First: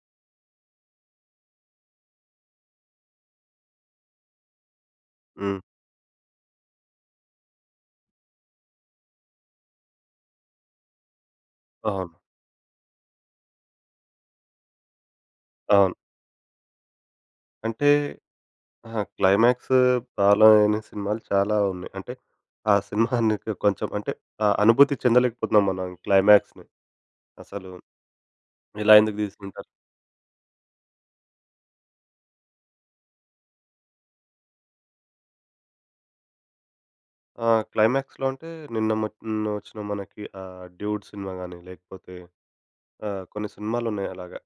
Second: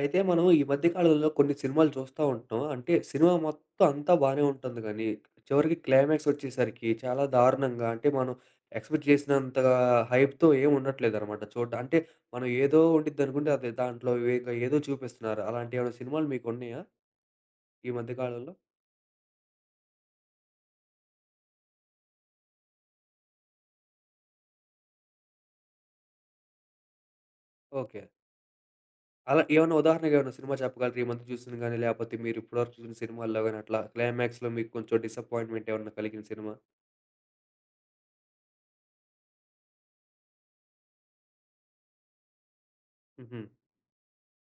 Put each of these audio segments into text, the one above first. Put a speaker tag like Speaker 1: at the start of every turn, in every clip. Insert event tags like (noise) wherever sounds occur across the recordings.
Speaker 1: అయితే మనం ఈ మధ్య కాలంలో కొన్ని సినిమాలు చూస్తా ఉంటాం. అంటే సినిమా మొత్తం అంతా బాగానే ఉంటుంది. కానీ,
Speaker 2: హ్మ్.
Speaker 1: చివరికి క్లైమాక్స్ వచ్చేసరికి చాలా దారుణంగా, అంటే మనం ఎక్స్‌పెక్ట్ చేసినంతగా హైప్‌తో ఏమి ఉండట్లేదనమాట చూడ్డా అంటే
Speaker 2: ఓహో!
Speaker 1: మనం ఏదో ఉండిది అనుకుంటే, అది దాంట్లో వేదో ఏదో చూపిస్తున్నారు. అలాంటి
Speaker 2: అవును.
Speaker 1: ఏమైనా సినిమాలు మీకు ఉన్నాయా?
Speaker 2: అంటే
Speaker 1: ఈ మధ్య కాలంలో?
Speaker 2: అహా! క్లైమాక్స్ ఫాలో అయిన సినిమాలు చాలా ఉన్నాయి. అంటే ఆ సినిమాని (chuckles) కొంచెం అంటే ఆహ్, అనుభూతి చెందలేకపోతున్నాం మనం క్లైమాక్స్‌ని అసలు
Speaker 1: ఓకె.
Speaker 2: ఇలా ఎందుకు
Speaker 1: అలా
Speaker 2: తీసుకుంటారు?
Speaker 1: ఏమన్నా ఉదాహరణకు ఏమైనా సినిమా చెప్పగలరా? ఈ మధ్య చూసింది గానీ, లేకపోతే మీరు ఇప్పటివరకు చూసిన సినిమాల్లో గానీ అట్లా క్లైమాక్స్‌లో మీకు కొంచెం డిసప్పాయింట్మెంట్ ఏమన్నా కలిగిన సినిమా?
Speaker 2: ఆ! క్లైమాక్స్‌లో అంటే నిన్న మకి నిన్న వచ్చిన ఆహ్, 'డూడ్' సినిమా గానీ, లేకపోతే ఆహ్,
Speaker 1: హుహు.
Speaker 2: కొన్ని సినిమాలు ఉన్నాయి. అలాగా.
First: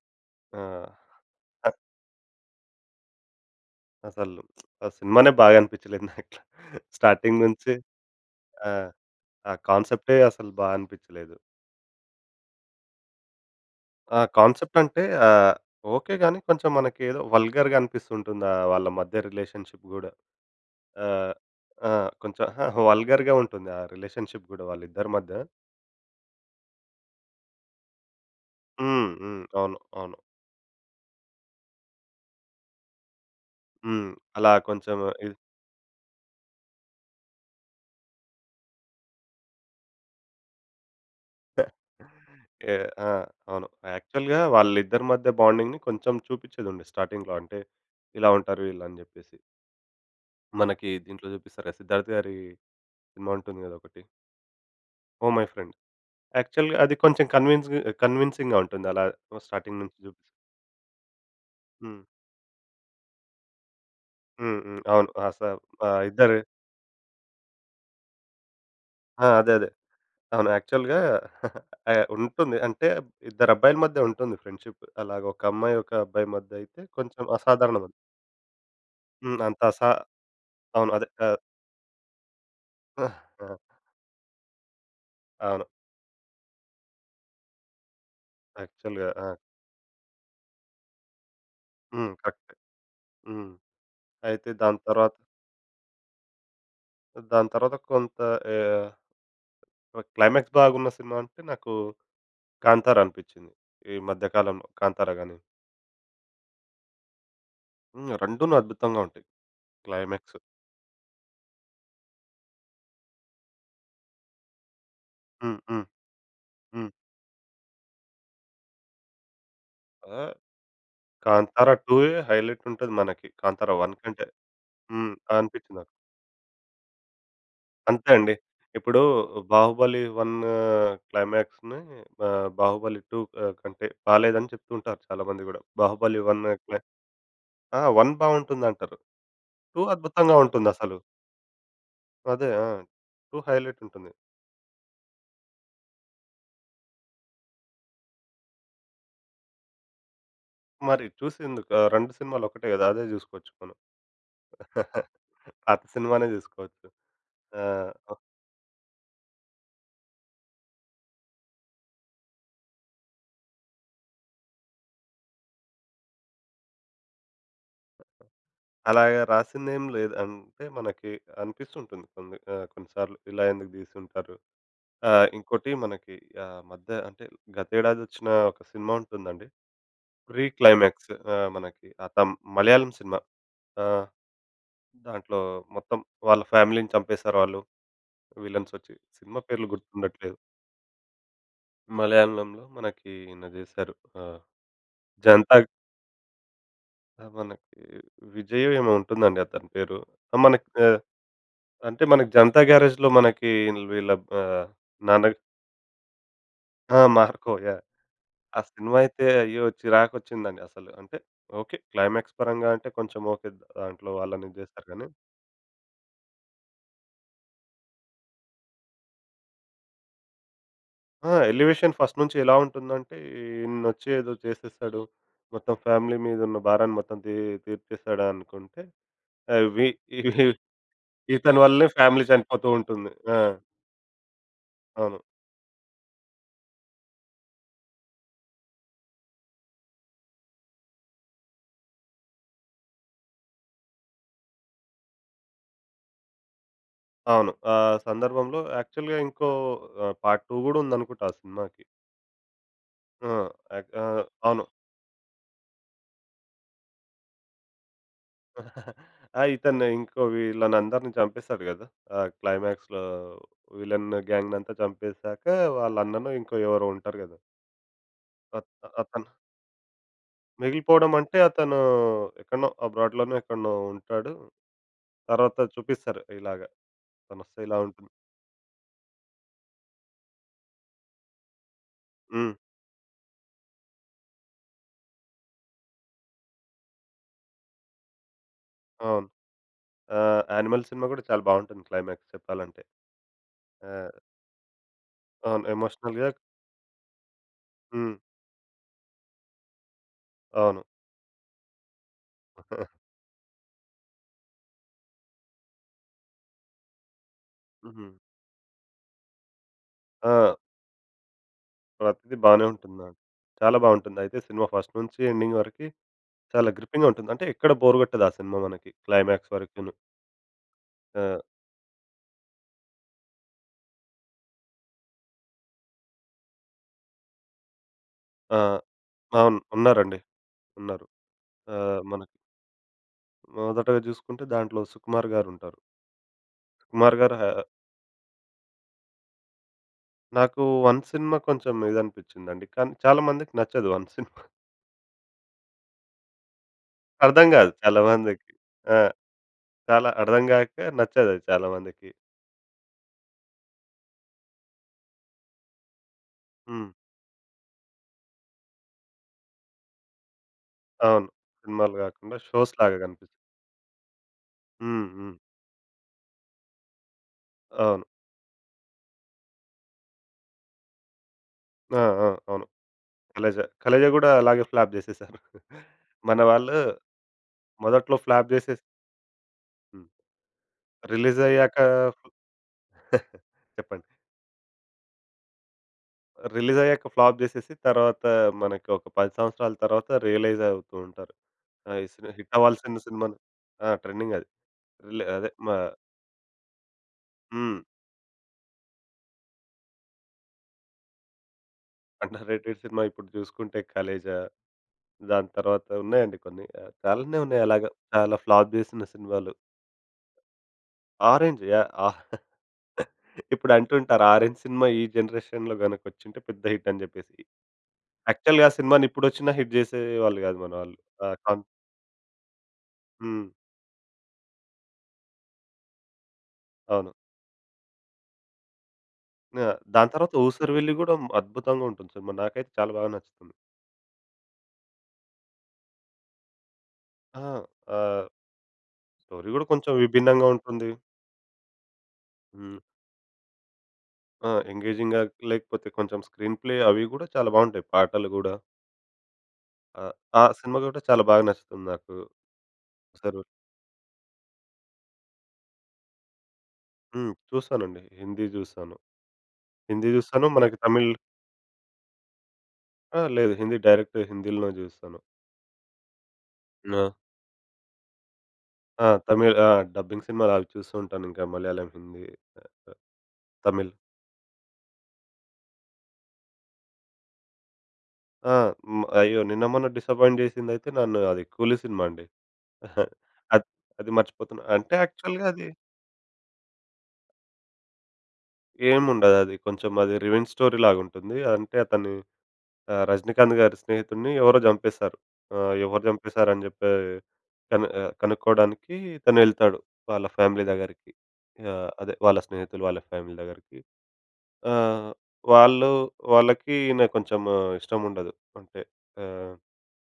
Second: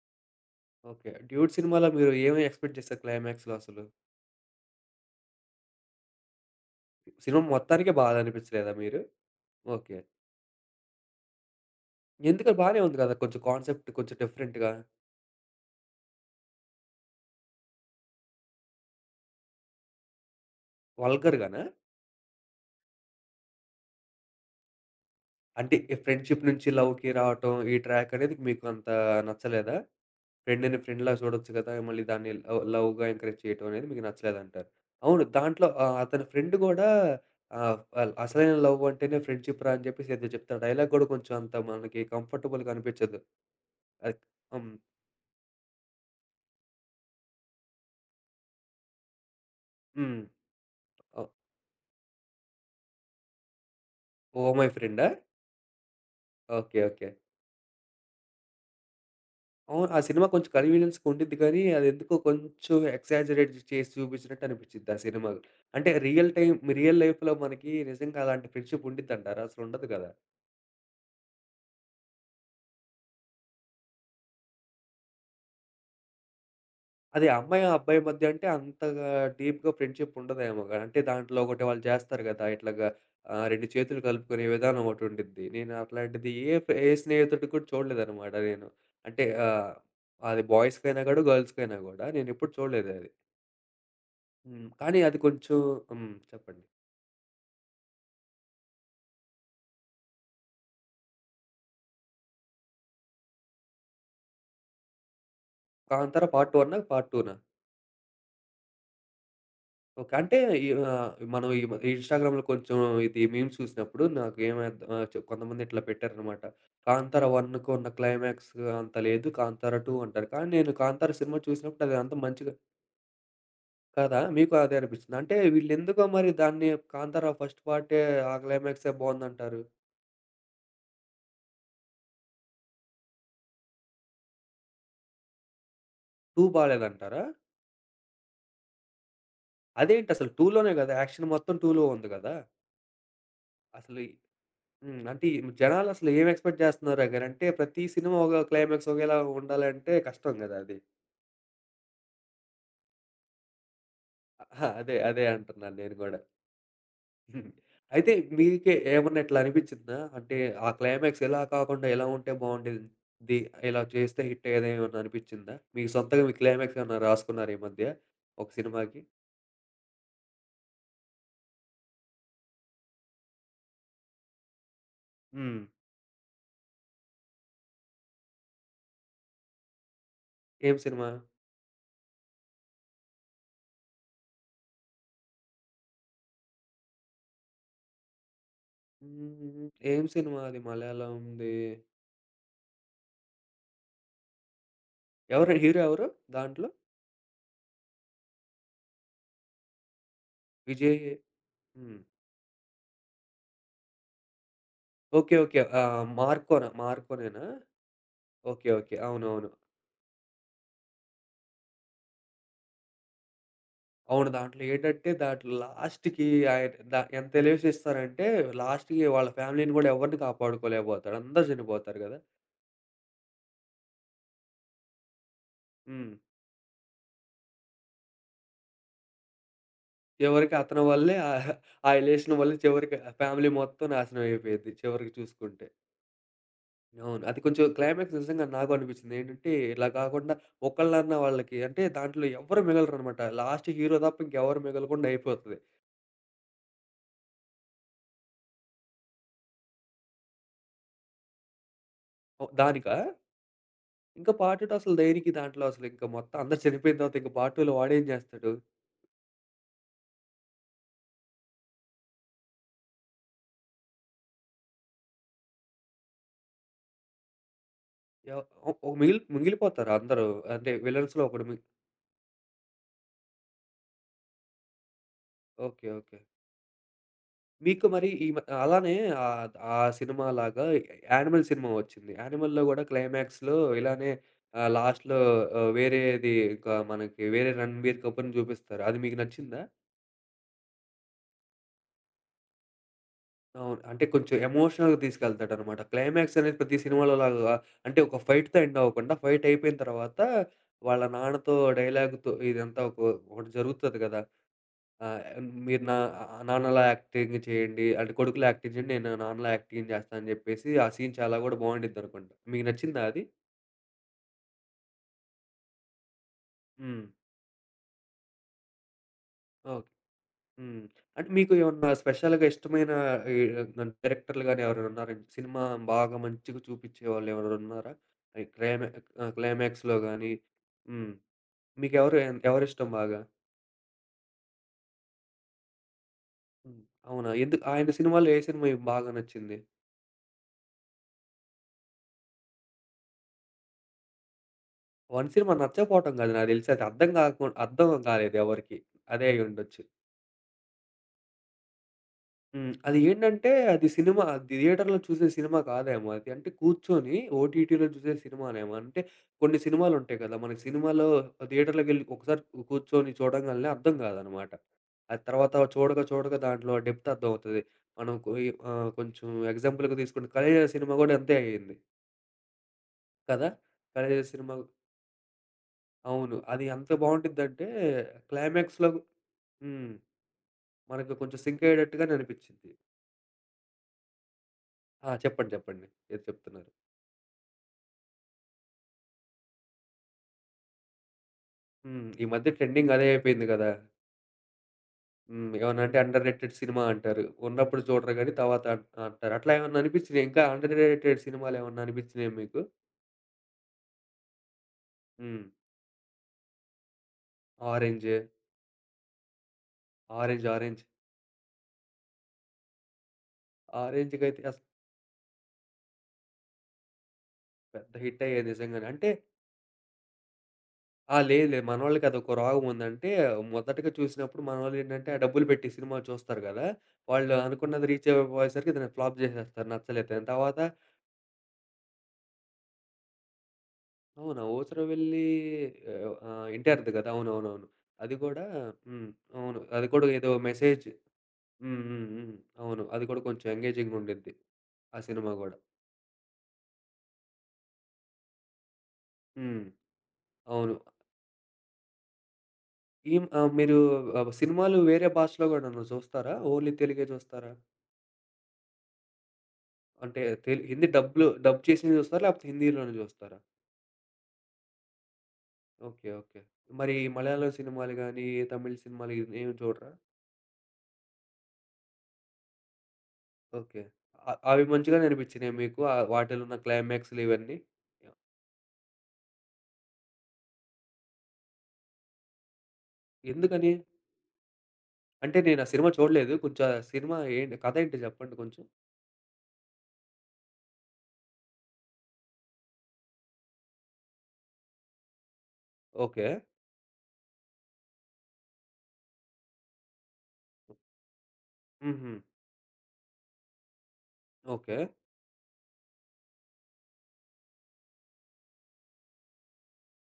Speaker 2: ఆ!
Speaker 1: ఓకే. 'డూడ్'
Speaker 2: అ
Speaker 1: సినిమాలో మీరు ఏమి ఎక్స్‌పెక్ట్ చేశారు క్లైమాక్స్‌లో అసలు?
Speaker 2: అసలు (smacks lips) ఆ సినిమానే బాగా అనిపించలేదు నాకు. (chuckles)
Speaker 1: సినిమా
Speaker 2: స్టార్టింగ్ నుంచే
Speaker 1: మొత్తానికి బాగ
Speaker 2: ఆ!
Speaker 1: అనిపించలేదా మీరు?
Speaker 2: ఆ
Speaker 1: ఓకె.
Speaker 2: కాన్సెప్టే అసలు బా అనిపించలేదు.
Speaker 1: ఎందుకు? అది బానే ఉంది కదా. కొంచెం కాన్సెప్ట్ కొంచెం
Speaker 2: ఆ!
Speaker 1: డిఫరెంట్‌గా.
Speaker 2: కాన్సెప్ట్ అంటే ఆహ్, ఓకే గానీ, కొంచెం మనకు ఏదో వల్గర్‌గా అనిపిస్తూ ఉంటుంది. ఆహ్, వాళ్ల మధ్య రిలేషన్‌షిప్ కూడా. ఆహ్,
Speaker 1: వల్గర్‌గానా?
Speaker 2: ఆ! కొంచెం అహా! వల్గర్‌గా ఉంటుంది ఆ రిలేషన్‌షిప్ కూడా వాళ్లిద్దరి మధ్య.
Speaker 1: అంటే ఈ ఫ్రెండ్షిప్ నుంచి లవ్‌కి రావటం. ఈ ట్రాక్ అనేది మీకు అంతా
Speaker 2: హ్మ్. హ్మ్.
Speaker 1: నచ్చలేదా?
Speaker 2: అవును. అవును.
Speaker 1: ఫ్రెండ్‌ని ఫ్రెండ్‌లాగా చూడొచ్చు కదా! మళ్లీ దాన్ని లవ్, లవ్‌గా ఎంకరేజ్ చేయటమనేది మీకు
Speaker 2: హ్మ్. అలా
Speaker 1: నచ్చలేదంటారు.
Speaker 2: కొంచెం
Speaker 1: అవును.
Speaker 2: ఈ
Speaker 1: దాంట్లో ఆహ్, అతని ఫ్రెండ్ కూడా ఆహ్, ఆ! "అసలైన లవ్ అంటేనే ఫ్రెండ్షిప్ రా" అని చెప్పేసి ఏదో చెప్తాడు. డైలాగ్ కూడా కొంచెం అంత
Speaker 2: (chuckles)
Speaker 1: మనకి కంఫర్టబుల్‌గా
Speaker 2: యాహ్! ఆ!
Speaker 1: అనిపించదు.
Speaker 2: అవును.
Speaker 1: అది
Speaker 2: యాక్చువల్‌గా
Speaker 1: హ్మ్.
Speaker 2: వాళ్లిద్దరి మధ్య బాండింగ్‌ని కొంచెం చూపించేది ఉండే స్టార్టింగ్‌లో అంటే ఇలా ఉంటారు వీళ్లు అని చెప్పేసి.
Speaker 1: హ్మ్.
Speaker 2: మనకి దీంట్లో
Speaker 1: ఓహ్!
Speaker 2: చూపిస్తారు కదా! సిద్ధార్థ్ గారి సినిమా ఉంటుంది కదా! ఒకటి.
Speaker 1: ఓహ్ మై ఫ్రెండా?
Speaker 2: Oh my friend. యాక్చువల్‌గా
Speaker 1: ఓకె.
Speaker 2: అది
Speaker 1: ఓకె.
Speaker 2: కొంచెం కన్విన్స్ కన్విన్సింగ్‌గా ఉంటుంది. అలా ఆహ్, స్టార్టింగ్
Speaker 1: అవును.
Speaker 2: నుంచి
Speaker 1: ఆ
Speaker 2: చూపిస్తే.
Speaker 1: సినిమా కొంచెం కన్వీనియన్స్‌గా ఉండిది. కానీ,
Speaker 2: హ్మ్.
Speaker 1: అదేందుకో కొంచెం ఎగ్జా‌జరేట్ చేసి చూపించినట్టు
Speaker 2: హ్మ్. హ్మ్.
Speaker 1: అనిపించింది. ఆ
Speaker 2: అవును. ఆ!
Speaker 1: సినిమా
Speaker 2: స పా
Speaker 1: అంటే రియల్
Speaker 2: ఇద్దరు
Speaker 1: టైమ్ మీ రియల్ లైఫ్‌లో మనకి నిజంగా అలాంటి ఫ్రెండ్షిప్
Speaker 2: ఆ!
Speaker 1: ఉండిదంటారా?
Speaker 2: అదే అదే.
Speaker 1: అసలుండదు కదా!
Speaker 2: అవును. యాక్చువల్‌గా (chuckles) ఆహ్, ఉంటుంది. అంటే ఇద్దరు అబ్బాయిల మధ్య ఉంటుంది ఫ్రెండ్షిప్. అలాగా ఒక అమ్మాయి, ఒక అబ్బాయి మధ్య అయితే కొంచెం
Speaker 1: అది అమ్మాయి,
Speaker 2: అసాధారణం.
Speaker 1: అబ్బాయి మధ్య అంటే అంతగా
Speaker 2: హ్మ్. అంత
Speaker 1: డీప్‌గా
Speaker 2: అస
Speaker 1: ఫ్రెండ్షిప్ ఉండదేమోగా.
Speaker 2: అవును.
Speaker 1: అంటే
Speaker 2: అదే. ఆ
Speaker 1: దాంట్లో ఒకటి వాళ్ళు చేస్తారు గదా! ఇట్లాగా ఆహ్,
Speaker 2: (chuckles)
Speaker 1: 2 చేతులు కలుపుకునే విధానం ఓటి ఉండిద్ది.
Speaker 2: అవును.
Speaker 1: నేను అట్లాంటిది ఏ ఫే ఏ స్నేహితుడుకి కూడా చూడలేదన్నమాట నేను.
Speaker 2: యాక్చువల్‌గా
Speaker 1: అంటే
Speaker 2: ఆ!
Speaker 1: ఆహ్, అది బాయ్స్‌కి అయినా కూడా, గర్ల్స్‌కి అయన కూడా.
Speaker 2: హ్మ్.
Speaker 1: నేనెప్పుడు
Speaker 2: కరక్టే.
Speaker 1: చూడలేదది.
Speaker 2: హ్మ్. అయితే
Speaker 1: హ్మ్.
Speaker 2: దాని
Speaker 1: కానీ,
Speaker 2: తర్వాత...
Speaker 1: అది కొంచెం హ్మ్. చెప్పండి.
Speaker 2: ఆహ్ దాని తర్వాత కొంత ఆహ్ క్లైమాక్స్ బాగున్న సినిమా అంటే నాకు కాంతారా అనిపించింది. ఈ మధ్యకాలంలో కాంతారా గాని
Speaker 1: కాంతారా పార్ట్ 1, పార్ట్ 2నా?
Speaker 2: హ్మ్. రెండునూ అద్భుతంగా ఉంటాయి
Speaker 1: ఓకె.
Speaker 2: క్లైమాక్స్.
Speaker 1: అంటే ఈ రో ఆహ్, మనం ఈ మా ఇన్‌స్టాగ్రామ్‌లో కొంచెం ఇది మీమ్స్ చూసినప్పుడు నాకేం అర్థ ఆహ్, చే
Speaker 2: హ్మ్.
Speaker 1: కొంతమంది ఇట్లా
Speaker 2: హ్మ్.
Speaker 1: పెట్టారనమాట.
Speaker 2: హ్మ్.
Speaker 1: "కాంతారా 1కు ఉన్న క్లైమాక్స్ అంత లేదు, కాంతారా 2"
Speaker 2: ఆ!
Speaker 1: అంటారు. కానీ నేను కాంతారా సినిమా
Speaker 2: కాంతారా
Speaker 1: చూసినప్పుడు అది
Speaker 2: 2యే
Speaker 1: అంతా మంచిగా
Speaker 2: హైలైట్ ఉంటది. మనకి కాంతారా 1
Speaker 1: కాదా!
Speaker 2: కంటే.
Speaker 1: మీకు అదే
Speaker 2: హ్మ్.
Speaker 1: అనిపించిందా? అంటే
Speaker 2: అనిపించింది నాకు.
Speaker 1: వీళ్ళేందుకో మరి దాన్ని కాంతారా ఫస్ట్ పార్ట్
Speaker 2: అంతే
Speaker 1: ఆ
Speaker 2: అండి.
Speaker 1: క్లై‌మక్సే
Speaker 2: ఇప్పుడు
Speaker 1: బాగుందంటారు.
Speaker 2: బాహుబలి 1 క్లైమాక్స్‌ని ఆహ్, బాహుబలి 2 ఆహ్, కంటే బాలేదని చెప్తూ ఉంటారు. చాలా మంది గూడా బాహుబలి
Speaker 1: 2
Speaker 2: 1 క్లై
Speaker 1: బాలేదంటారా?
Speaker 2: ఆ! వన్ బాగుంటుందంటారు. 2
Speaker 1: అదేంటి అసలు
Speaker 2: అద్భుతంగా
Speaker 1: 2 లోనే కదా!
Speaker 2: ఉంటుందసలు.
Speaker 1: యాక్షన్ మొత్తం 2లో ఉంది కదా!
Speaker 2: అదే ఆ! 2 హైలైట్
Speaker 1: అసలు ఈ
Speaker 2: ఉంటుంది.
Speaker 1: హ్మ్. అంటే జనాలు ఈ అసలేమి ఎక్స్పెక్ట్ చేస్తున్నారగంటే, ప్రతి సినిమా ఒక క్లైమాక్స్ ఒకలా ఉండాలంటే కష్టం కదా! అది.
Speaker 2: మరి చూసేందుకు? ఆ రెండు సినిమాలు ఒకటే కదా! అదే చూసుకోవచ్చు మనం.
Speaker 1: ఆ! (chuckles) అదే
Speaker 2: (chuckles)
Speaker 1: అదే అంటున్నాను.
Speaker 2: పాత
Speaker 1: నేను గూడా.
Speaker 2: సినిమా‌నే జూసుకోవచ్చు.
Speaker 1: హ్మ్.
Speaker 2: ఆ!
Speaker 1: అయితే మీకే ఏమన్నా ఇట్లా అనిపించిందా? అంటే ఆహ్, క్లైమాక్స్ ఇలా కాకుండా ఎలా ఉంటే బాగుండేది? ఇలా చేస్తే హిటయ్యేది ఏమన్నా అనిపించిందా? మీకు సొంతంగా మీకు క్లైమాక్స్ ఏమన్నా రాసుకున్నారా? ఈ మధ్య ఒక సినిమాకి.
Speaker 2: అలాగా రాసిందేమి లేదు. అంటే మనకి అనిపిస్తుంటుంది కొన్ని ఆహ్, కొన్ని సార్లు ఇలా ఎందుకు తీసుంటారు. ఆహ్,
Speaker 1: హ్మ్.
Speaker 2: ఇంకోటి మనకి ఆ మధ్య ఆహ్, అంటే గతేడాది వచ్చిన ఒక సినిమా ఉంటుందండి, ప్రీ
Speaker 1: ఏం సినిమా?
Speaker 2: క్లైమాక్స్ ఆహ్, మనకి ఆహ్, తం మలయాళం సినిమా. ఆ! దాంట్లో మొత్తం వాళ్ళ ఫ్యామిలీ‌ని చంపేసారు వాళ్ళు విల్లన్స్ వచ్చి. సినిమా పేర్లు
Speaker 1: హ్మ్. ఏం
Speaker 2: గుర్తుండట్లేదు.
Speaker 1: సినిమా అది మాలయాళంది?
Speaker 2: మలయాళంలో మనకి ఈయన చేశారు. ఆ!
Speaker 1: ఎవరు
Speaker 2: జనతా
Speaker 1: హీరో ఎవరు దాంట్లో?
Speaker 2: ఆ! మన‌కి విజయొ ఏమో ఉంటుందండి అతని పేరు. ఆ! మనకి
Speaker 1: విజయ్ హ్మ్.
Speaker 2: అంటే మన 'జనతా గ్యారేజ్‌'లో మనకి వీళ్ళ బ్ ఆహ్, నాన్న
Speaker 1: ఓకే. ఓకే. ఆహ్, 'మార్కో‌'నా!
Speaker 2: ఆ!
Speaker 1: 'మార్కో'నేనా
Speaker 2: 'మార్కో.' యాహ్! ఆ
Speaker 1: ఓకే. ఓకే.
Speaker 2: సినిమా అయితే
Speaker 1: అవునవును.
Speaker 2: అయ్యో! చిరాకు వచ్చింది అండి అసలు. అంటే ఓకే క్లైమాక్స్ పరంగా అంటే కొంచెం ఓకే దాంట్లో
Speaker 1: అవును
Speaker 2: వాళ్ళనిది
Speaker 1: దాంట్లో
Speaker 2: చేస్తారు‌ కానీ
Speaker 1: ఏటంటే దాంట్లో లాస్ట్‌కి ఆహ్, ద ఎంత ఎలివేషనిస్తారంటే లాస్ట్‌కి వాళ్ళ ఫ్యామిలీ‌నీ కూడా ఎవరిని కాపాడుకోలేకపోతా‌డు
Speaker 2: ఆ!
Speaker 1: అందరూ
Speaker 2: ఎలివేషన్
Speaker 1: చనిపోతారు
Speaker 2: ఫస్ట్
Speaker 1: కదా!
Speaker 2: నుంచి ఎలా ఉంటుందంటే ఈయనొచ్చి ఏదో చేసేసాడు. మొత్తం
Speaker 1: హ్మ్.
Speaker 2: ఫ్యామిలీ మీదున్న భారాన్ని మొత్తం తీ తీర్చేసాడా! అనుకుంటే ఆహ్, వీ ఇ
Speaker 1: చివరికి అతని వల్లే
Speaker 2: ఇతని వల్లే
Speaker 1: (giggles) ఆ
Speaker 2: ఫ్యామిలీ
Speaker 1: రిలేషన్ వల్లే
Speaker 2: చనిపోతూ
Speaker 1: చివరికి
Speaker 2: ఉంటుంది. ఆ!
Speaker 1: ఫ్యామిలీ మొత్తం నాశనం అయిపోయిది చివరికి
Speaker 2: అవును.
Speaker 1: చూసుకుంటే. అవును అది కొంచెం క్లైమాక్స్ నిజంగా నాకు అనిపించింది ఏంటంటే ఇలా కాకుండా ఒకళ్ళన్న వాళ్ళకి అంటే దాంట్లో ఎవరు మిగలరనమాట లాస్ట్‌కి హీరో తప్ప ఇంకెవరు మిగలకుండా అయిపోతది.
Speaker 2: అవును. ఆ సందర్భంలో యాక్చువల్‌గా ఇంకో ఆహ్, పార్ట్ 2 కూడా ఉందనుకుంటా ఆ సినిమాకి.
Speaker 1: ఓహ్! దానికా?
Speaker 2: ఆ! ఏకా
Speaker 1: ఇంకా పార్ట్
Speaker 2: అవును.
Speaker 1: 2 అసలు దేనికి దాంట్లో అసలు ఇంక మొత్తం అందరు చనిపోయిన తర్వాత ఇంక పార్ట్ 2లో వాడేం చేస్తాడు?
Speaker 2: (giggles) ఇతను ఇంకో వీళ్ళనందరిని చంపేస్తాడు కదా! ఆహ్, క్లైమాక్స్‌లో విలన్ గ్యాంగ్‌నంతా చంపేసాక వాళ్ళ అన్ననో ఇంకో ఎవరో ఉంటారు కదా!
Speaker 1: యాహ్!
Speaker 2: అ
Speaker 1: హుహు మిగిల్
Speaker 2: అతను
Speaker 1: మిగిలిపోతారా అందరూ, అంటే
Speaker 2: మిగిలిపోవడం
Speaker 1: విలన్స్‌లో
Speaker 2: అంటే
Speaker 1: ఒకడు మి
Speaker 2: అతను ఎక్కడనో అబ్రాడ్‌లోనో ఎక్కడనో ఉంటాడు. తర్వాత
Speaker 1: ఓకే. ఓకే.
Speaker 2: చూపిస్తారు. ఇలాగా తనొస్తే ఇలా
Speaker 1: మీకు మరి
Speaker 2: ఉంటుంది.
Speaker 1: ఈ మ ఆహ్, అలానే ఆహ్, ఆ సినిమాలాగ యానిమల్‌ సినిమా వచ్చింది.
Speaker 2: హ్మ్.
Speaker 1: యానిమల్‌లో కూడా క్లైమాక్స్‌లో ఇలానే ఆహ్, లాస్ట్‌లో ఆహ్, వేరేది ఒక మనకి వేరే రణబీర్ కపూర్‌ని చూపిస్తారు. అది మీకు
Speaker 2: అవును.
Speaker 1: నచ్చిందా?
Speaker 2: ఆహ్, యానిమల్ సినిమా కూడా చాలా బాగుంటుంది క్లైమాక్స్ చెప్పాలంటే.
Speaker 1: అవును.
Speaker 2: ఆ!
Speaker 1: అంటే కొంచెం ఎమోషనల్‌గా
Speaker 2: అవును.
Speaker 1: తీసుకెళ్తాడనమాట.
Speaker 2: ఎమోషనల్‌గా
Speaker 1: క్లైమాక్స్ అనేది ప్రతి సినిమాలో లాగా అంటే
Speaker 2: హ్మ్.
Speaker 1: ఒక ఫైట్‌తో ఎండ్ అవ్వకుండా, ఫైట్ అయిపోయిన తర్వాత
Speaker 2: అవును.
Speaker 1: వాళ్ళ నాన్నతో డైలాగ్‌తో ఇదంతా
Speaker 2: (chuckles)
Speaker 1: ఒ ఒకటి జరుగుతాది కదా! ఆహ్, "మీరు నా నాన్నలా యాక్టింగ్ చేయండి, అంటే
Speaker 2: హుహు.
Speaker 1: కొడుకులా యాక్టింగ్ చేయండి. నేను నాన్నలా యాక్టింగ్ చేస్తాను" అని
Speaker 2: ఆ!
Speaker 1: చెప్పేసి ఆ సీన్ చాలా కూడా బాగుంటుంది అనమాట.
Speaker 2: ప్రతి బానే
Speaker 1: మీకు
Speaker 2: ఉంటుంది
Speaker 1: నచ్చిందా
Speaker 2: నాకు.
Speaker 1: అది?
Speaker 2: చాలా బాగుంటుంది. అయితే సినిమా ఫస్ట్ నుంచి ఎండింగ్ వరకి, చాలా
Speaker 1: హ్మ్.
Speaker 2: గ్రిప్పింగ ఉంటుంది. అంటే ఎక్కడ బోర్ కొట్టదు ఆ సినిమా మనకి. క్లైమాక్స్
Speaker 1: ఓహ్!
Speaker 2: వరకును.
Speaker 1: హ్మ్. అంటే
Speaker 2: ఆ!
Speaker 1: మీకు ఏమన్నా స్పెషల్‌గా ఇష్టమైన ఈ ఆహ్, డైరెక్టర్లు గానీ ఎవరైనా ఉన్నారా? సినిమా బాగా మంచిగా చూపించే వాళ్ళు ఎవరైనా ఉన్నారా? ఎ
Speaker 2: ఆ!
Speaker 1: క్లైమ ఆహ్,
Speaker 2: అవును.
Speaker 1: క్లైమాక్స్‌లో
Speaker 2: ఉన్నారండి.
Speaker 1: గానీ,
Speaker 2: ఉన్నారు.
Speaker 1: హ్మ్.
Speaker 2: ఆహ్,
Speaker 1: మీకెవరు
Speaker 2: మన
Speaker 1: ఎన్ ఎవరిస్టం బాగా?
Speaker 2: మొదటగా చూసుకుంటే దాంట్లో సుకుమార్‌ గారు ఉంటారు.
Speaker 1: హ్మ్. అవునా?
Speaker 2: సుకుమార్‌గారు
Speaker 1: ఎందు
Speaker 2: ఆహ్
Speaker 1: ఆయన సినిమాలో ఏ సినిమా బాగా నచ్చింది?
Speaker 2: నాకు వన్ సినిమా కొంచెం ఇది అనిపించిందండి. కానీ చాలా మందికి నచ్చదు వన్ సినిమా.
Speaker 1: 1 సినిమా నచ్చకపోవటం కాదు. నాకు తెలిసి అది అర్థం
Speaker 2: అర్థం
Speaker 1: కాకపో
Speaker 2: కాదు
Speaker 1: అర్థం కాలేదు
Speaker 2: చాలామందికి.
Speaker 1: ఎవరికీ.
Speaker 2: ఆ!
Speaker 1: అదే అయ్యిఉండొచ్చు.
Speaker 2: చాలా అర్థం కాక నచ్చదు అది చాలా మందికి.
Speaker 1: హ్మ్. అది ఏంటంటే, అది సినిమా అది థియేటర్‌లో చూసే సినిమా కాదేమో. అంటే
Speaker 2: హ్మ్.
Speaker 1: కూర్చొని ఓటీటీలో చూసే సినిమానేమో. అంటే కొన్ని సినిమాలు ఉంటాయి కదా! మనకు సినిమాలో
Speaker 2: అవును.
Speaker 1: థియేటర్‌లోకి
Speaker 2: సినిమాలు
Speaker 1: వెళ్లి
Speaker 2: కాకుండా
Speaker 1: ఒకసారి
Speaker 2: షో‌స్‌లాగా
Speaker 1: కూర్చొని
Speaker 2: కనిపిస్తుంది.
Speaker 1: చూడంగానే అర్థం కాదనమాట.
Speaker 2: హ్మ్.
Speaker 1: అది
Speaker 2: హ్మ్.
Speaker 1: తర్వాత, తర్వాత చూడగా, చూడగా దాంట్లో డెప్త్ అర్థమవుతది.
Speaker 2: అవును.
Speaker 1: మనం కుయ్ ఆహ్, కొంచెం ఎగ్జాంపుల్‌గా తీసుకుంటే ఖలేజా సినిమా కూడా అంతే అయింది.
Speaker 2: ఆ! ఆ! అవును.
Speaker 1: కదా!
Speaker 2: ఖలేజా. ఖలేజా
Speaker 1: ఖలేజా
Speaker 2: కూడా
Speaker 1: సినిమా
Speaker 2: అలాగే
Speaker 1: వు
Speaker 2: ఫ్లాప్ చేసేశారు. (giggles)
Speaker 1: అవును.
Speaker 2: మన
Speaker 1: అది
Speaker 2: వాళ్లు
Speaker 1: ఎంత బాగుంటుందంటే
Speaker 2: మొదట్లో ఫ్లాప్ చేసేసి
Speaker 1: క్లైమాక్స్‌లో హ్మ్,
Speaker 2: హ్మ్.
Speaker 1: మనకు కొంచెం
Speaker 2: రిలీజ్
Speaker 1: సింక్
Speaker 2: అయ్యాక
Speaker 1: అయ్యేటట్టుగానే అనిపించింది.
Speaker 2: (chuckles) చెప్పండి.
Speaker 1: ఆ! చెప్పండి. చెప్పండి. ఏదో చెప్తున్నారు.
Speaker 2: రిలీజ్ అయ్యాక ఫ్లాప్ చేసేసి, తర్వాత మనకొక 10 సంవత్సరాల తర్వాత రియలైజ్ అవుతూ ఉంటారు. ఆ!
Speaker 1: హ్మ్.
Speaker 2: ఇది
Speaker 1: ఈ
Speaker 2: సిన
Speaker 1: మధ్య
Speaker 2: హిట్
Speaker 1: ట్రెండింగ్
Speaker 2: అవ్వాల్సిన
Speaker 1: అదే
Speaker 2: సినిమాని
Speaker 1: అయిపోయింది కదా!
Speaker 2: ఆ! ట్రెండింగ్ రిలే అదే
Speaker 1: హ్మ్.
Speaker 2: మా
Speaker 1: ఏమన్నా అంటే అండర్ రేటెడ్ సినిమా అంటారు. ఉన్నప్పుడు
Speaker 2: హ్మ్.
Speaker 1: చూడరు గానీ, తర్వాత అంటారు. అట్లా ఏమన్నా అనిపించిందా? ఇంకా అండర్ రేటెడ్ సినిమాలేమన్నా అనిపించినాయా
Speaker 2: అండర్
Speaker 1: మీకు?
Speaker 2: రేటెడ్ సినిమా ఇప్పుడు చూసుకుంటే ఖలేజా.
Speaker 1: హ్మ్.
Speaker 2: దాని తర్వాత ఉన్నాయండి కొన్ని. చాలానే ఉన్నాయి అలాగే
Speaker 1: ఆరెంజ్.
Speaker 2: చాలా ఫ్లాప్ చేసిన సినిమాలు.
Speaker 1: ఆరెంజ్. ఆరెంజ్.
Speaker 2: ఆరెంజ్. యాహ్! (chuckles) ఇప్పుడు అంటుంటారు
Speaker 1: ఆరెంజ్‌కయితే అస్
Speaker 2: ఆరెంజ్ సినిమా ఈ జనరేషన్‌లో గనుకొచ్చింటే పెద్ద హిట్ అని చెప్పేసి.
Speaker 1: పెద్ద హిట్ అయ్యేది
Speaker 2: యాక్చువల్‌గా ఆ
Speaker 1: నిజంగానే.
Speaker 2: సినిమాని
Speaker 1: అంటే
Speaker 2: ఇప్పుడొచ్చినా హిట్ చేసేవాళ్లు కాదు మన వాళ్లు.
Speaker 1: ఆ!
Speaker 2: ఆ
Speaker 1: లేదు.
Speaker 2: కాన్
Speaker 1: లేదు. మనోళ్లకి అది ఒక రోగం ఉంది. అంటే
Speaker 2: హ్మ్.
Speaker 1: మొదటగా చూసినప్పుడు మనోళ్ళేంటంటే, ఆ డబ్బులు పెట్టి సినిమాలు చూస్తారు కదా!
Speaker 2: అవును.
Speaker 1: వాళ్లు అనుకున్నది రీచ్ అవకపోయేసరికి దాన్ని ఫ్లాప్
Speaker 2: ఆ!
Speaker 1: చేసేస్తారు, నచ్చలేదు
Speaker 2: దాని
Speaker 1: అని.
Speaker 2: తర్వాత
Speaker 1: తర్వాత
Speaker 2: ఊసరవెల్లి కూడా మ్ అద్భుతంగా ఉంటుంది సినిమా. నాకైతే చాలా బాగా నచ్చుతుంది.
Speaker 1: అవునా! 'ఊసరవెల్లి' యవ్ ఆ! 'ఎన్‌టి‌ఆర్‌ది' కదా!
Speaker 2: ఆ!
Speaker 1: అవునవునవును. అది
Speaker 2: ఆహ్
Speaker 1: కూడా హ్మ్.
Speaker 2: స్టోరీ
Speaker 1: అవును.
Speaker 2: కూడా
Speaker 1: అది
Speaker 2: కొంచెం
Speaker 1: కూడా ఏదో
Speaker 2: విభిన్నంగా
Speaker 1: మెసేజ్
Speaker 2: ఉంటుంది.
Speaker 1: హ్మ్. హ్మ్. హ్మ్.
Speaker 2: హ్మ్.
Speaker 1: అవును అది కూడా కొంచెం ఎంగేజింగ్‌ ఉండుద్ది.
Speaker 2: ఆ!
Speaker 1: ఆ
Speaker 2: ఎంగేజింగ్‌గా
Speaker 1: సినిమా కూడా.
Speaker 2: లేకపోతే కొంచెం స్క్రీన్‌ప్లే అవి గూడా చాలా బావుంటాయి. పాటలు కూడా.
Speaker 1: హ్మ్.
Speaker 2: ఆహ్, ఆ!
Speaker 1: అవును.
Speaker 2: సినిమా గూడా చాలా బాగా నచ్చుతుంది నాకు.
Speaker 1: ఈమ్
Speaker 2: ఊసరవె
Speaker 1: ఆహ్, మీరు అబ్ సినిమాలు వేరే భాషలో కూడాను సూస్తారా? ఓన్లీ తెలుగే
Speaker 2: హ్మ్.
Speaker 1: చూస్తారా?
Speaker 2: చూస్తానండి. హిందీ చూశాను. హిందీ
Speaker 1: అంటే
Speaker 2: చూస్తాను
Speaker 1: తెలు
Speaker 2: మనకి
Speaker 1: హిందీ
Speaker 2: తమిళ్
Speaker 1: డబ్లు, డబ్ చేసినని చూస్తారా? లేకపోతే హిందీ‌లోనే
Speaker 2: ఆ!
Speaker 1: చూస్తారా?
Speaker 2: లేదు హిందీ డైరెక్ట్‌గా హిందీలో‌నే చూస్తాను.
Speaker 1: ఓకే. ఓకే. మరి
Speaker 2: నా
Speaker 1: మలయాళం సినిమాలు‌గాని, తమిళ్
Speaker 2: ఆ!
Speaker 1: సినిమాలు ఇవి ఏమి
Speaker 2: తమిళ్ ఆ!
Speaker 1: చూడరా?
Speaker 2: డబ్బింగ్ సినిమాలు అవి చూస్తూ ఉంటాను ఇంకా మలయాళం, హిందీ, ఆహ్, ఆహ్,
Speaker 1: ఓకే.
Speaker 2: తమిళ్.
Speaker 1: ఆహ్, అవి మంచిగానే అనిపిచ్చినయా మీకు? ఆహ్, వాటిలో ఉన్న క్లైమాక్సులు ఇవన్నీ.
Speaker 2: ఆ! మ అయ్యో! నిన్న మొన్న డిస్సపాయింట్ జేసింది అయితే నన్ను అది కూలీ సినిమా అండి. (giggles) ఆద్
Speaker 1: ఎందుకని?
Speaker 2: అది మర్చిపోతున్నా. అంటే
Speaker 1: అంటే
Speaker 2: యాక్చువల్‌గా
Speaker 1: నేను ఆ
Speaker 2: అది
Speaker 1: సినిమా చూడలేదు కొంచెం ఆ సినిమా ఏంటి? కథేంటో చెప్పండి కొంచెం?
Speaker 2: ఏముండదు అది. కొంచెం అది రివెంజ్ స్టోరీ‌లాగుంటుంది. అంటే అతని ఆహ్, 'రజనీకాంత్‌' గారి స్నేహితుడిన్ని ఎవరో జంపేశారు. ఆహ్, ఎవరు
Speaker 1: ఓకే.
Speaker 2: చంపేశారని చెప్పి కన్ ఆహ్, కనుక్కోవడానికి ఇతనెళ్తాడు. వాళ్ళ ఫ్యామిలీ దగ్గరికి. ఆహ్, అదే
Speaker 1: హుహు.
Speaker 2: వాళ్ళ స్నేహితులు వాళ్ళ ఫ్యామిలీ దగ్గరికి,
Speaker 1: ఓకే‌.
Speaker 2: ఆహ్, వాళ్ళు వాళ్ళకి ఈయన కొంచెం ఇష్టముండదు. అంటే ఆహ్,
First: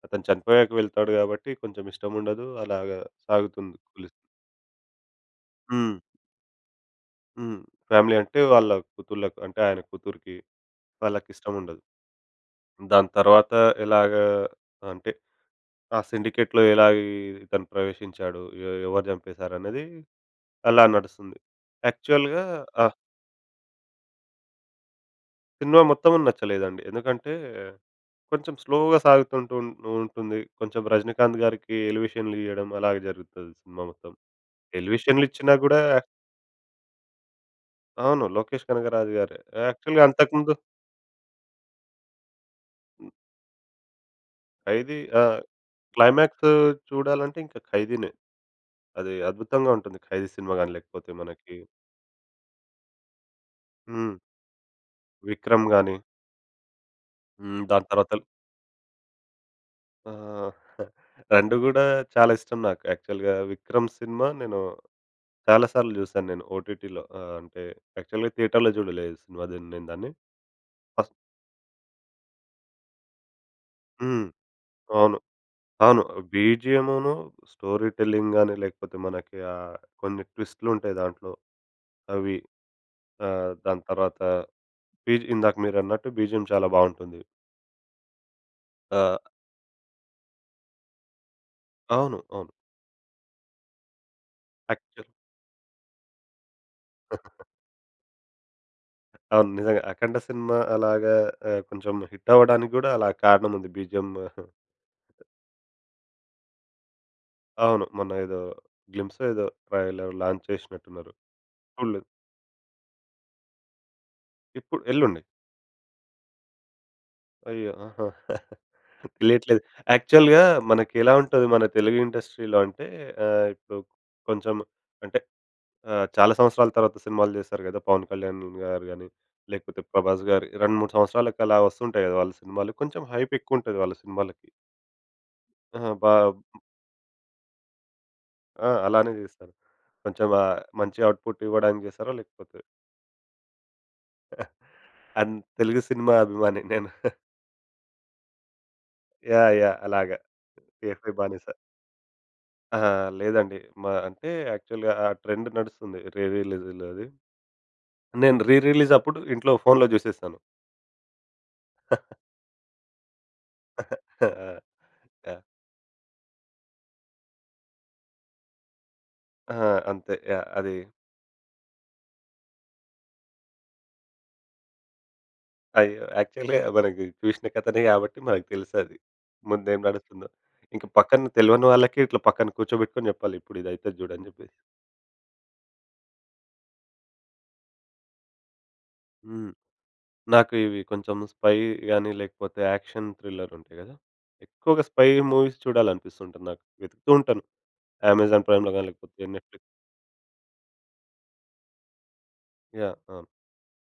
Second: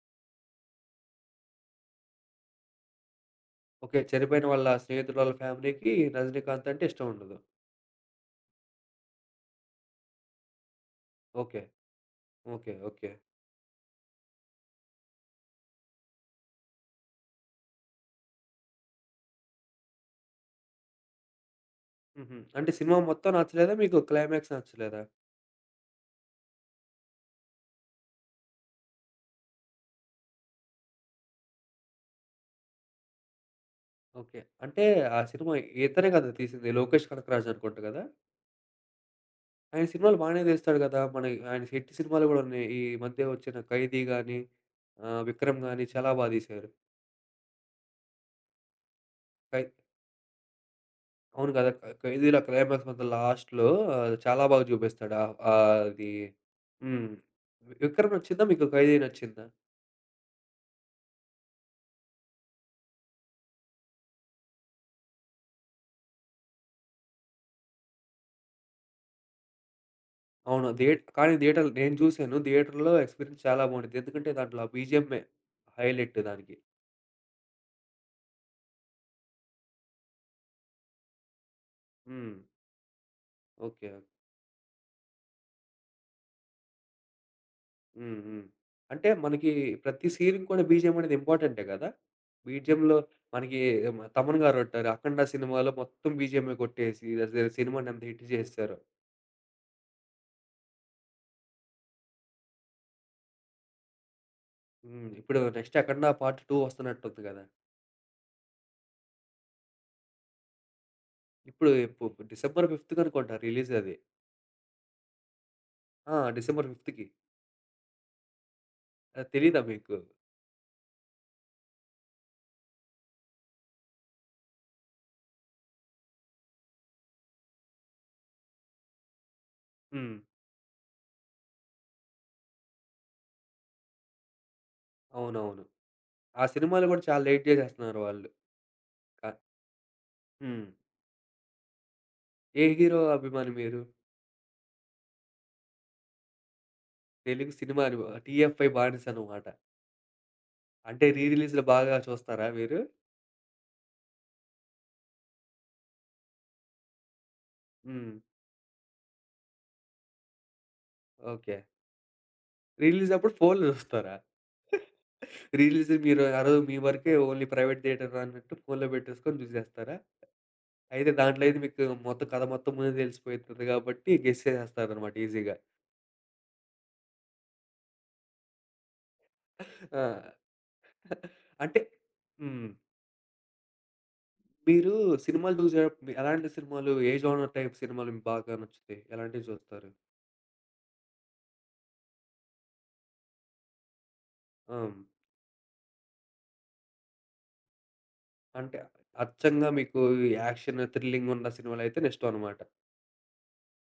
Speaker 2: అతను చనిపోయాక వెళ్తాడు కాబట్టి కొంచెం ఇష్టముండదు అలాగా సాగుతుంది
Speaker 1: ఓకే.
Speaker 2: ఫిలిం.
Speaker 1: చనిపోయిన వాళ్ళ స్నేహితురాళ్ళ ఫ్యామిలీ‌కి
Speaker 2: హ్మ్.
Speaker 1: 'రజినీకాంత్' అంటే ఇష్టం ఉండదు.
Speaker 2: హ్మ్. ఫ్యామిలీ అంటే వాళ్ళ కూతుళ్లకి అంటే ఆయన కూతురికి,
Speaker 1: ఓకే‌.
Speaker 2: వాళ్ళకిష్టముండదు.
Speaker 1: ఓకే‌.
Speaker 2: దాని
Speaker 1: ఓకే‌.
Speaker 2: తర్వాత ఎలాగా అంటే ఆ సిండికేట్‌లో ఎలాగ ఈ ఇతను ప్రవేశించాడు. ఎవరు చంపేశారు అనేది అలా నడుస్తుంది.
Speaker 1: హుహు.
Speaker 2: యాక్చువల్‌గా
Speaker 1: అంటే
Speaker 2: ఆ
Speaker 1: సినిమా మొత్తం నచ్చలేదా? మీకు క్లైమాక్స్ నచ్చలేదా?
Speaker 2: సినిమా మొత్తం నచ్చలేదండి. ఎందుకంటే కొంచెం స్లోగా సాగుతూ ఉంటూ ఉంటుంది. కొంచెం 'రజనీకాంత్' గారికి ఎలివేషన్‌లియ్యడం అలాగే జరుగుతది సినిమా మొత్తం
Speaker 1: ఓకే. అంటే ఆ
Speaker 2: ఎలివేషన్లు
Speaker 1: సినిమా
Speaker 2: ఇచ్చినా కూడా
Speaker 1: ఇతనే కదా తీసింది 'లోకేష్ కనకరాజు' అనుకుంట కదా!
Speaker 2: అవును. 'లోకేష్ కనకరాజు' గారే.
Speaker 1: ఆయన
Speaker 2: యాక్చువల్‌గా
Speaker 1: సినిమాలు బాగానే
Speaker 2: అంతకుముందు
Speaker 1: తీస్తాడు కదా! మన ఆయన హిట్ సినిమాలు కూడా ఉన్నాయి. ఈ
Speaker 2: హ్మ్.
Speaker 1: మధ్య వచ్చిన 'ఖైదీ' గానీ,
Speaker 2: 'ఖైదీ'.
Speaker 1: ఆహ్,
Speaker 2: ఆ!
Speaker 1: 'విక్రమ్' గానీ చాలా బాగా
Speaker 2: క్లైమాక్సు
Speaker 1: తీశారు.
Speaker 2: చూడాలంటే ఇంకా 'ఖైదీ'నే. అది
Speaker 1: ఖై
Speaker 2: అద్భుతంగా ఉంటుంది. 'ఖైదీ' సినిమా గానీ, లేకపోతే
Speaker 1: అవును
Speaker 2: మనకి
Speaker 1: కదా! ఖై 'ఖైదీ' క్లైమాక్స్ మాత్రం లాస్ట్‌లో
Speaker 2: హ్మ్.
Speaker 1: చాలా బాగా చూపిస్తాడు. ఆ!
Speaker 2: 'విక్రమ్'
Speaker 1: ఆహ్,
Speaker 2: గాని
Speaker 1: అది హ్మ్.
Speaker 2: హ్మ్! దాని తర్వాత
Speaker 1: 'విక్రమ్' నచ్చిందా? మీకు 'ఖైదీ' నచ్చిందా?
Speaker 2: ఆ! (chuckles) రెండు గూడా చాలా ఇష్టం నాకు. యాక్చువల్‌గా 'విక్రమ్' సినిమా నేను చాలా సార్లు చూశాను. నేను ఓటిటిలో ఆ! అంటే యాక్చువల్‌గా థియేటర్‌లో చూడలేదు సినిమా. దీన్ని నేను దాన్ని.
Speaker 1: అవును. ధీ
Speaker 2: ఫస్ట్
Speaker 1: గానీ థియేటర్‌లో నేను చూసాను. థియేటర్‌లో ఎక్స్పీరియన్స్ చాలా బావుండిద్ది.
Speaker 2: హ్మ్.
Speaker 1: ఎందుకంటే దాంట్లో
Speaker 2: అవును.
Speaker 1: బీజీఎమ్మె
Speaker 2: అవును.
Speaker 1: హైలైట్ దానికి.
Speaker 2: బీజీఎమును, స్టోరీ టెల్లింగ్ గానీ, లేకపోతే మనకి ఆ! కొన్ని ట్విస్ట్‌లు ఉంటాయి దాంట్లో. అవి.
Speaker 1: హ్మ్.
Speaker 2: ఆహ్, దాని
Speaker 1: ఓకే.
Speaker 2: తర్వాత బీజీ ఇందాక మీరన్నట్టు బీజీఎమ్ చాలా బావుంటుంది.
Speaker 1: హుహు, అంటే
Speaker 2: ఆ!
Speaker 1: మనకి ప్రతి సీన్‌కి ‌కూడా బీజీఎం అనేది ఇంపార్టెంటే కదా?
Speaker 2: అవును. అవును.
Speaker 1: బీజీఎంలో మనకి ఎమ తమన్ గారుంట్టారు.
Speaker 2: ఆక్చువల్
Speaker 1: అఖండ సినిమాలో మొత్తం బీజీఎమే కొట్టేసి, అజ
Speaker 2: (chuckles)
Speaker 1: సినిమాని ఎంత హిట్ చేసేసారో.
Speaker 2: అవును నిజంగా. అఖండ సినిమా అలాగా ఆహ్, కొంచెం హిటవ్వడానికి గూడా అలా కారణముంది. బీజీఎం
Speaker 1: హ్మ్.
Speaker 2: (chuckles)
Speaker 1: ఇప్పుడు నెక్స్ట్ అఖండ పార్ట్ 2 వస్తున్నట్టుంది కదా!
Speaker 2: అవును. మొన్న ఏదో గ్లింప్స్ ఏదో ట్రైలర్ లాంచ్ చేసినట్టు ఉన్నారు.
Speaker 1: ఇప్పుడు
Speaker 2: చూడలేదు.
Speaker 1: ఇప్పు డిసెంబర్ ఫిఫ్త్‌ కనుకుంట రిలీజది.
Speaker 2: ఇప్పు ఎల్లుండి.
Speaker 1: ఆ! డిసెంబర్ ఫిఫ్త్‌కి
Speaker 2: అయ్యో! (chuckles)
Speaker 1: అది
Speaker 2: తెలియట్లేదు.
Speaker 1: తెలియదా మీకు?
Speaker 2: యాక్చువల్‌గా మనకెలా ఉంటది మన తెలుగు ఇండస్ట్రీలో అంటే ఆహ్, కు కొంచెం అంటే ఆహ్, చాలా సంవత్సరాల తర్వాత సినిమాలు చేశారు కదా! పవన్ కళ్యాణ్ గారు కానీ, లేకపోతే
Speaker 1: హ్మ్.
Speaker 2: ప్రభాస్ గారి 2, 3 సంవత్సరాలకి అలా వస్తు ఉంటాయి కదా! వాళ్ళ సినిమాలు. కొంచెం హైపెక్కువ ఉంటది వాళ్ళ సినిమాలకి.
Speaker 1: అవునవును.
Speaker 2: అహా! బాబ్
Speaker 1: ఆ సినిమాలు కూడా చాలా లేట్ చేసేస్తున్నారు వాళ్ళు.
Speaker 2: ఆ! అలానే
Speaker 1: క
Speaker 2: చేస్తారు. కొంచెం ఆ!
Speaker 1: హ్మ్.
Speaker 2: మంచి ఔట్‌పుట్ ఇవ్వడానికి చేస్తారా? లేకపోతే
Speaker 1: ఏ హీరో అభిమాని మీరు?
Speaker 2: (chuckles) అన్ తెలుగు సినిమా అభిమాని నేను. (chuckles)
Speaker 1: తెలుగు సినిమాని ఒ టిఎఫ్ఐ బానిసనమాట.
Speaker 2: యాహ్! యాహ్! అలాగా
Speaker 1: అంటే
Speaker 2: టిఎఫ్ఐ బానిస.
Speaker 1: రీరిలీజులు బాగా చూస్తారా మీరు?
Speaker 2: అహా! లేదండి. మా అంటే యాక్చువల్‌గా ఆ ట్రెండ్ నడుస్తుంది. రీరిలీజలు అది.
Speaker 1: హ్మ్.
Speaker 2: నేను రీరిలీజప్పుడు ఇంట్లో ఫోనులో చూసేసాను.
Speaker 1: ఓకే.
Speaker 2: (chuckles)
Speaker 1: రిలీజ్ అప్పుడు ఫోనులు
Speaker 2: (chuckles)
Speaker 1: జూస్తారా?
Speaker 2: ఆ!
Speaker 1: (giggles)
Speaker 2: ఆ!
Speaker 1: రిలీజ్ మీరు ఆ రోజు మీవరకే ఓన్లీ ప్రైవేట్ థియేటర్ అన్నట్టు ఫోను‌లో పెట్టేసుకొని
Speaker 2: ఆ!
Speaker 1: చూసేస్తారా?
Speaker 2: అంతే. యాహ్! అది
Speaker 1: అయితే దాంట్లో అయితే మీకు మొత్తం కథ మొత్తం ముందే తెలిసిపోతుంది కాబట్టి గెస్ చేసేస్తారన్నమాట ఈజిగా.
Speaker 2: అయ్యో! (chuckles) యాక్చువల్‌గా మన‌కి చూసిన కథనే గాబట్టి మనకు తెలుసు అది ముం‌దేం
Speaker 1: ఆ!
Speaker 2: నడుస్తుందో. ఇంకా పక్కన
Speaker 1: (chuckles)
Speaker 2: తెలవని
Speaker 1: అంటే
Speaker 2: వాళ్ళకి ఇట్లా పక్కన
Speaker 1: హ్మ్.
Speaker 2: కూర్చోబెట్టుకొని చెప్పాలి ఇప్పుడు ఇది అయితది జూడని జెప్పి.
Speaker 1: మీరు సినిమాలు జూసేటప్పుడు మీ ఎలాంటి సినిమాలు ఏ జోనర్ టైపు సినిమాలు మీకు బాగా నచ్చుతాయి? ఎలాంటివి
Speaker 2: హ్మ్.
Speaker 1: చూస్తారు?
Speaker 2: నాకు ఇవి కొంచెం స్పై‌గాని లేకపోతే యాక్షన్ థ్రిల్లర్ ఉంటాయి కదా. ఎక్కువగా
Speaker 1: అవును.
Speaker 2: స్పై మూవీస్ చూడాలి అనిపిస్తుంటుంది నాకు. వెతుకుతూ ఉంటాను. అమెజాన్
Speaker 1: అంటే
Speaker 2: ప్రైమ్‌లో‌గాని లేకపోతే నెట్‌ఫ్లిక్స్
Speaker 1: అచ్చంగా మీకు ఈ యాక్షన్, థ్రిల్లింగ్ ఉన్న సినిమాలు అయితే ఇష్టం అన్నమాట.
Speaker 2: యాహ్! అవును.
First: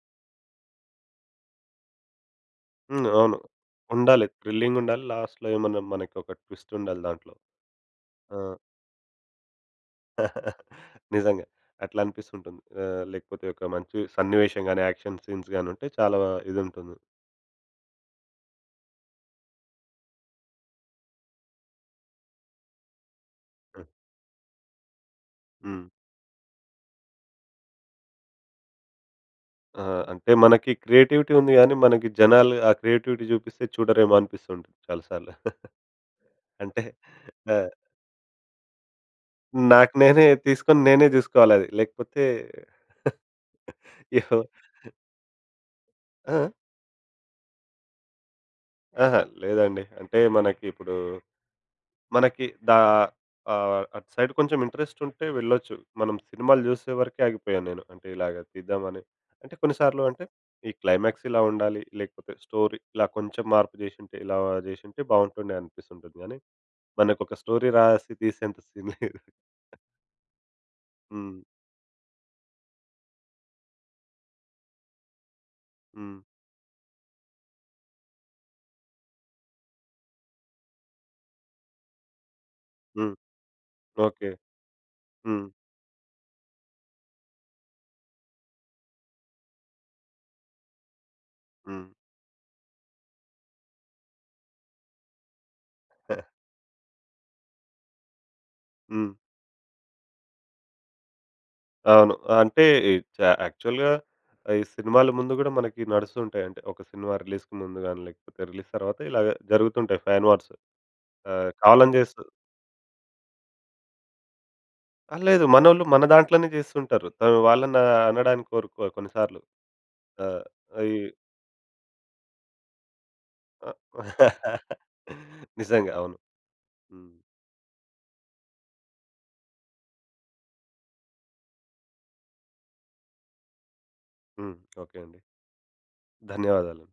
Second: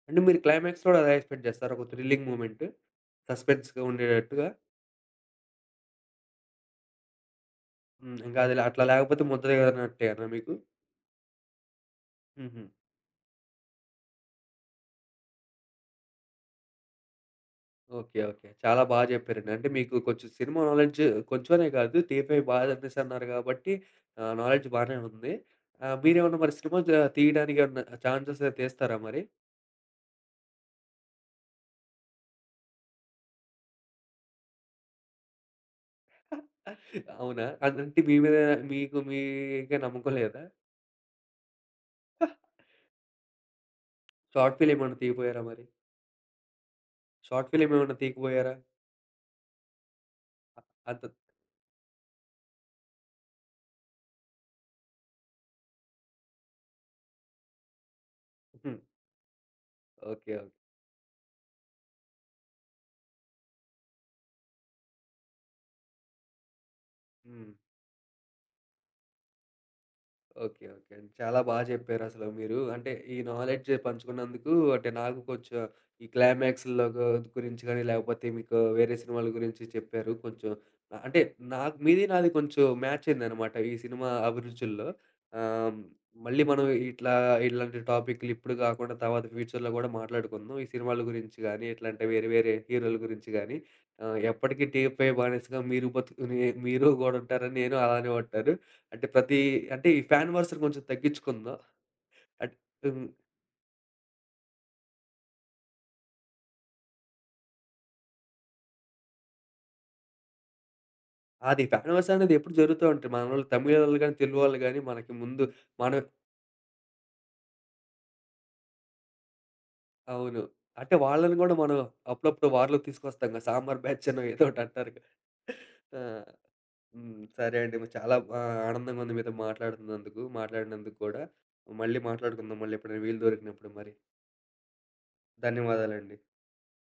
Speaker 1: అంటే మీరు క్లైమాక్స్‌‌ కూడా అదే ఎక్స్‌పెక్ట్ చేస్తార ఒక థ్రిల్లింగ్ మొమెంట్?
Speaker 2: హ్మ్. అవును.
Speaker 1: సస్పెన్స్‌గా
Speaker 2: ఉండాలి
Speaker 1: ఉండేటట్టుగా?
Speaker 2: థ్రిల్లింగ్ ఉండాలి. లాస్ట్‌లో ఏమన్నా మనకి ఒక ట్విస్ట్ ఉండాలి దాంట్లో.
Speaker 1: హ్మ్.
Speaker 2: ఆ!
Speaker 1: ఇంకా అది లే అట్లా లేకపోతే ముద్దదిగదు అనట్టేనా మీకు?
Speaker 2: (chuckles) నిజంగా. అట్లా అనిపిస్తుంటుంది.
Speaker 1: హుహు.
Speaker 2: ఆ! లేకపోతే ఒక మంచి సన్నివేశంగాని యాక్షన్ సీన్స్‌‌గాని ఉంటే చాలా ఇదుంటుంది.
Speaker 1: ఓకే. ఓకే. చాలా బా చెప్పారండి. అంటే మీకు కొంచెం సినిమా నాలెడ్జ్ కొంచెం అనే కాదు, టీఎఫ్‌ఐ బాగా అనేసన్నారు కాబట్టి,
Speaker 2: హ్మ్.
Speaker 1: ఆహ్, నాలెడ్జ్ బానే ఉంది.
Speaker 2: హ్మ్.
Speaker 1: ఆహ్, మీరేమన్నా మరి సినిమా జ తీయడానికి ఏమన్నా ఛాన్స్ వస్తే తీస్తారా మరీ?
Speaker 2: ఆ! అంటే మనకి క్రియేటివిటీ ఉంది కానీ, మనకి జనాలు ఆ క్రియేటివిటీ చూపిస్తే చూడరేమో అనిపిస్తూ ఉంటుంది చాలా సార్లు! (chuckles)
Speaker 1: (chuckles)
Speaker 2: అంటే
Speaker 1: అవునా!
Speaker 2: ఆ!
Speaker 1: అంటే మీ మీద మీకు మీకే
Speaker 2: నాకు
Speaker 1: నమ్మకం
Speaker 2: నేనే
Speaker 1: లేదా?
Speaker 2: తీసుకొని, నేనే చూసుకోవాలి అది లేకపోతే
Speaker 1: (chuckles)
Speaker 2: (laughs) ఎవ్
Speaker 1: షార్ట్ ఫిల్మ్ ఏమన్నా తీయపోయారా మరి?
Speaker 2: ఆ? ఆ?
Speaker 1: షార్ట్ ఫిల్మ్ ఏమన్నా తీయకపోయారా?
Speaker 2: ఆహా! లేదండి. అంటే
Speaker 1: అ
Speaker 2: మనకి ఇప్పుడు,
Speaker 1: అద్దు
Speaker 2: మనకి దా ఆహ్, అటు సైడ్ కొంచెం ఇంట్రెస్ట్ ఉంటే వెళ్లొచ్చు. మనం సినిమాలు చూసే వరకే ఆగిపోయాను నేను. అంటే ఇలాగా
Speaker 1: హ్మ్.
Speaker 2: తీద్దామని, అంటే కొన్నిసార్లు అంటే,
Speaker 1: ఓకె. ఓ
Speaker 2: ఈ క్లైమాక్స్ ఇలా ఉండాలి. లేకపోతే స్టోరీ ఇలా కొంచెం మార్పు చేసుంటే, ఇలా చేసుంటే బాగుంటుండే అనిపిస్తూ ఉంటుంది కానీ, మనకు ఒక
Speaker 1: హ్మ్.
Speaker 2: స్టోరీ రాసి తీసేంత సీన్ లేదు.
Speaker 1: ఓకే. ఓకే.
Speaker 2: హ్మ్.
Speaker 1: చాలా బాగా చెప్పారు అసలు! మీరూ అంటే ఈ నాలెడ్జ్ పంచుకున్నందుకు అంటే నాకు కొంచెం ఈ
Speaker 2: హ్మ్.
Speaker 1: క్లైమాక్స్‌లో గు గురించి కానీ, లేకపోతే మీకు వేరే సినిమాల గురించి చెప్పారు. కొంచెం ఆహ్, అంటే, నాక్ మీది నాది కొంచెం మ్యాచ్
Speaker 2: హ్మ్.
Speaker 1: అయిందన్నమాట. ఈ సినిమా
Speaker 2: ఓకె.
Speaker 1: అభిరుచుల్లో.
Speaker 2: హ్మ్.
Speaker 1: ఆహ్, మళ్లీ మనం ఇట్లా ఇలాంటి టాపిక్కులు ఇప్పుడు కాకుండా తర్వాత ఫ్యూచర్‌లో కూడా మాట్లాడుకుందాం. ఈ సినిమాల గురించి కానీ,
Speaker 2: హ్మ్.
Speaker 1: ఇట్లాంటి వేరే వేరే హీరోల గురించి కానీ, ఆహ్, ఎప్పటికీ టీఎఫ్‌ఐ బానిసగా మీరు బతుకు
Speaker 2: (chuckles)
Speaker 1: మీరు (chuckles) కూడా ఉంటారని నేను అలానే అంటాను. అంటే
Speaker 2: హ్మ్.
Speaker 1: ప్రతి అంటే ఈ ఫ్యాన్ వార్స్ కొంచెం తగ్గించుకుందాం.
Speaker 2: అవును.
Speaker 1: అంటే
Speaker 2: అంటే ఈ
Speaker 1: హ్మ్.
Speaker 2: చ యాక్చువల్‌గా ఆహ్, ఈ సినిమాల ముందు కూడా మనకి నడుస్తూ ఉంటాయి. అంటే ఒక సినిమా రిలీజ్‌కి ముందుగానీ, లేకపోతే రిలీజ్ తర్వాత ఇలాగ జరుగుతుంటాయి ఫ్యాన్ వార్స్ ఆహ్,
Speaker 1: అది ఫ్యాన్
Speaker 2: కావాలని
Speaker 1: వార్స్
Speaker 2: చేస్తు
Speaker 1: అన్నవి ఎప్పుడూ జరుగుతా ఉంటాయి. మన వాళ్లు, తమిళం వాళ్లు గానీ, తెలుగు వాళ్లు గానీ, మనకు
Speaker 2: ఆ!
Speaker 1: ముందు
Speaker 2: లేదూ. మనోళ్ళు
Speaker 1: మనం
Speaker 2: మన దాంట్లోనే చేస్తూ ఉంటారు. ఆహ్, వాళ్ళని అనడానికి కోరుకోరు కొన్ని సార్లు. ఆ!
Speaker 1: అవును. అంటే
Speaker 2: ఇవి
Speaker 1: వాళ్లని కూడా మనం అప్పుడప్పుడు వార్‌లోకి తీసుకొస్తాం కదా!
Speaker 2: ఆ!
Speaker 1: సాంబార్ బ్యాచ్ అనో, ఏదోటి
Speaker 2: (chuckles)
Speaker 1: అంటారు కదా!
Speaker 2: నిజంగా
Speaker 1: ఆ!
Speaker 2: అవును. హ్మ్.
Speaker 1: హ్మ్. సరే అండి మరి చాలా ఆహ్, ఆనందంగా ఉంది. మీతో మాట్లాడుతున్నందుకు. మాట్లాడినందుకు కూడా. మళ్లీ మాట్లాడుకుందాం. మళ్లీ ఎప్పుడైనా వీలు దొరికినప్పుడు మరి.
Speaker 2: హ్మ్. ఓకె అండి.
Speaker 1: ధన్యవాదాలండి.
Speaker 2: ధన్యవాదాలు.